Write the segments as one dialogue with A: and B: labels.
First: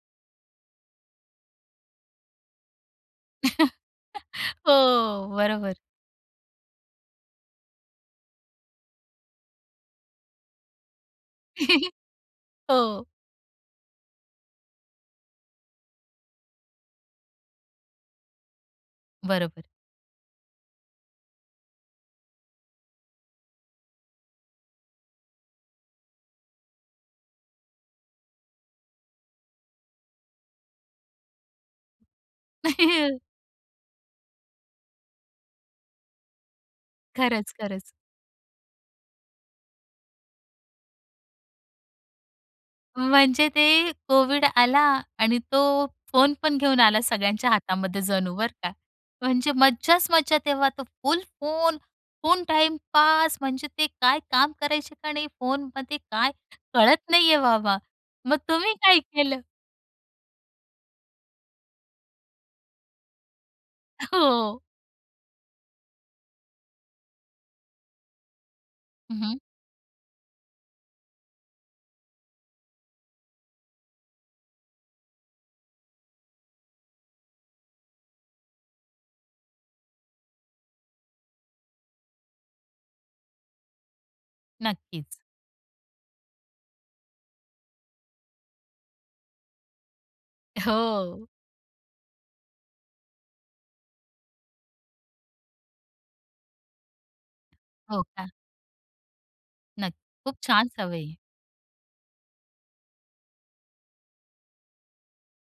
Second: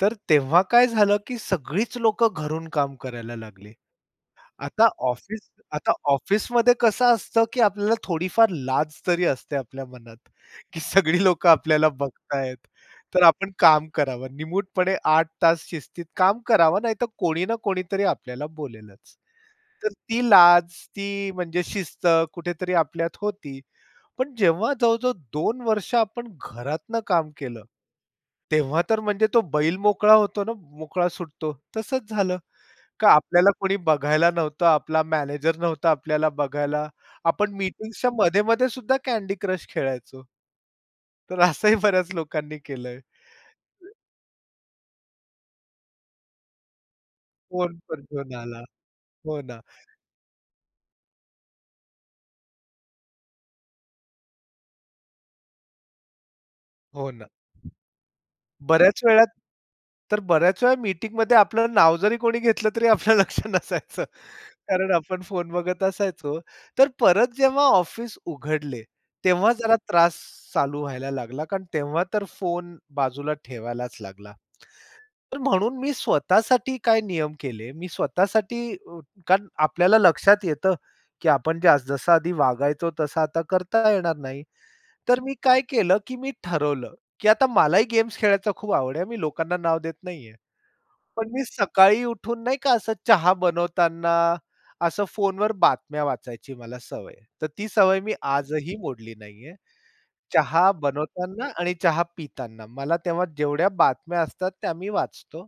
A: तर तेव्हा काय झालं की सगळीच लोकं घरून काम करायला लागले.
B: हो.
A: आता ऑफिस
B: बरोबर.
A: आता ऑफिसमध्ये कसं असतं की आपल्याला थोडीफार लाज तरी असते आपल्या मनात, की सगळी लोकं आपल्याला बघतायेत.
B: हो.
A: तर आपण काम करावं. निमूटपणे 8 तास शिस्तीत काम करावं, नाहीतर कोणी ना कोणीतरी आपल्याला बोलेलच.
B: बरोबर.
A: तर ती लाज, ती म्हणजे शिस्त कुठेतरी आपल्यात होती. पण जेव्हा जवळ-जवळ 2 वर्ष आपण घरातनं काम केलं, तेव्हा तर म्हणजे तो बैल मोकळा होतो ना, मोकळा सुटतो, तसंच झालं, का आपल्याला कुणी बघायला नव्हतं, आपला मॅनेजर नव्हता आपल्याला बघायला,
B: खरंच,
A: आपण
B: खरंच.
A: मीटिंग्सच्या मध्ये-मध्ये सुद्धा Candy Crush खेळायचो. तर असंही बऱ्याच लोकांनी केलंय.
B: म्हणजे ते कोव्हिड आला आणि तो फोन पण घेऊन आला सगळ्यांच्या
A: फोन पण
B: हातामध्ये
A: घेऊन
B: जणू बरं
A: आला,
B: का,
A: हो
B: म्हणजे
A: ना.
B: मज्जाच मज्जा तेव्हा, तो full phone full time pass, म्हणजे ते काय काम करायचे का नाही फोनमध्ये काय
A: हो
B: कळत
A: ना.
B: नाहीये बाबा, मग तुम्ही काय
A: बऱ्याच वेळा
B: केलं?
A: तर बऱ्याच वेळा मीटिंगमध्ये आपलं नाव जरी कोणी घेतलं, तरी आपलं लक्ष नसायचं.
B: हो.
A: कारण आपण फोन बघत असायचो, तर परत जेव्हा ऑफिस उघडले,
B: हं, हं.
A: तेव्हा जरा त्रास चालू व्हायला लागला, कारण तेव्हा तर फोन बाजूला ठेवायलाच लागला. तर म्हणून मी स्वतःसाठी काय नियम केले, मी स्वतःसाठी, अ, कारण आपल्याला लक्षात येतं, की आपण जसं आधी वागायचो तसा आता करता येणार नाही.
B: नक्कीच.
A: तर मी काय केलं की मी ठरवलं, की आता मलाही गेम्स खेळायचा खूप आवड आहे, मी लोकांना नाव देत नाहीये.
B: हो.
A: पण मी सकाळी उठून नाही का, असं चहा बनवताना, असं फोनवर बातम्या वाचायची मला सवय आहे. तर ती सवय
B: हो
A: मी
B: का!
A: आजही मोडली नाहीये.
B: नक्की, खूप छान
A: चहा
B: सवय आहे ही.
A: बनवताना आणि चहा पिताना, मला तेव्हा जेवढ्या बातम्या असतात, त्या मी वाचतो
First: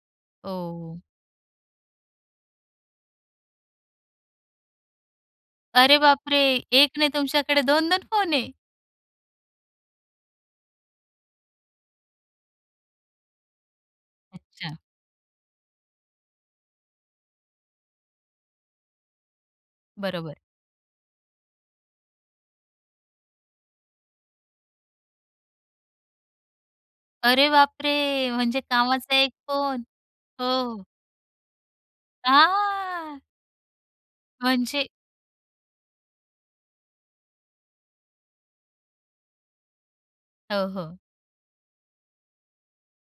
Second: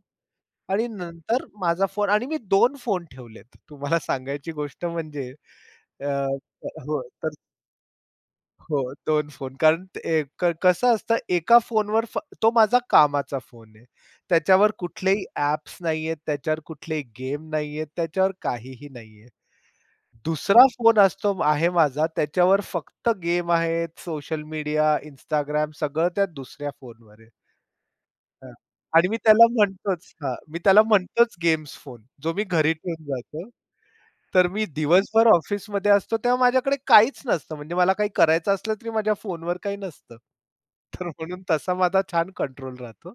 A: आणि
B: ओह.
A: नंतर माझा फोन आणि मी 2 फोन ठेवलेत. तुम्हाला सांगायची गोष्ट म्हणजे.
B: अरे
A: अ,
B: बापरे! 1
A: हो.
B: नाही
A: तर.
B: तुमच्याकडे 2-2 फोन आहे.
A: हो, 2 फोन कारण ए कसं असतं, 1 फोनवर तो माझा कामाचा फोन आहे. त्याच्यावर
B: अच्छा!
A: कुठलेही ॲप्स नाहीयेत, त्याच्यावर कुठलेही गेम नाहीयेत, त्याच्यावर काहीही नाहीये.
B: बरोबर.
A: दुसरा फोन असतो आहे माझा, त्याच्यावर फक्त गेम आहेत, सोशल मीडिया, इन्स्टाग्राम सगळं त्या दुसऱ्या फोनवर आहे.
B: अरे बापरे!
A: हां.
B: म्हणजे
A: आणि
B: कामाचा
A: मी
B: 1
A: त्याला
B: फोन
A: म्हणतोच हां. मी
B: हो.
A: त्याला म्हणतोच गेम्स फोन, जो मी घरी ठेवून
B: हां.
A: जातो. तर मी
B: म्हणजे.
A: दिवसभर ऑफिसमध्ये असतो, तेव्हा माझ्याकडे काहीच नसतं, म्हणजे मला काही करायचं असलं तरी माझ्या फोनवर काही नसतं.
B: हो, हो.
A: तर म्हणून तसा माझा छान कंट्रोल राहतो.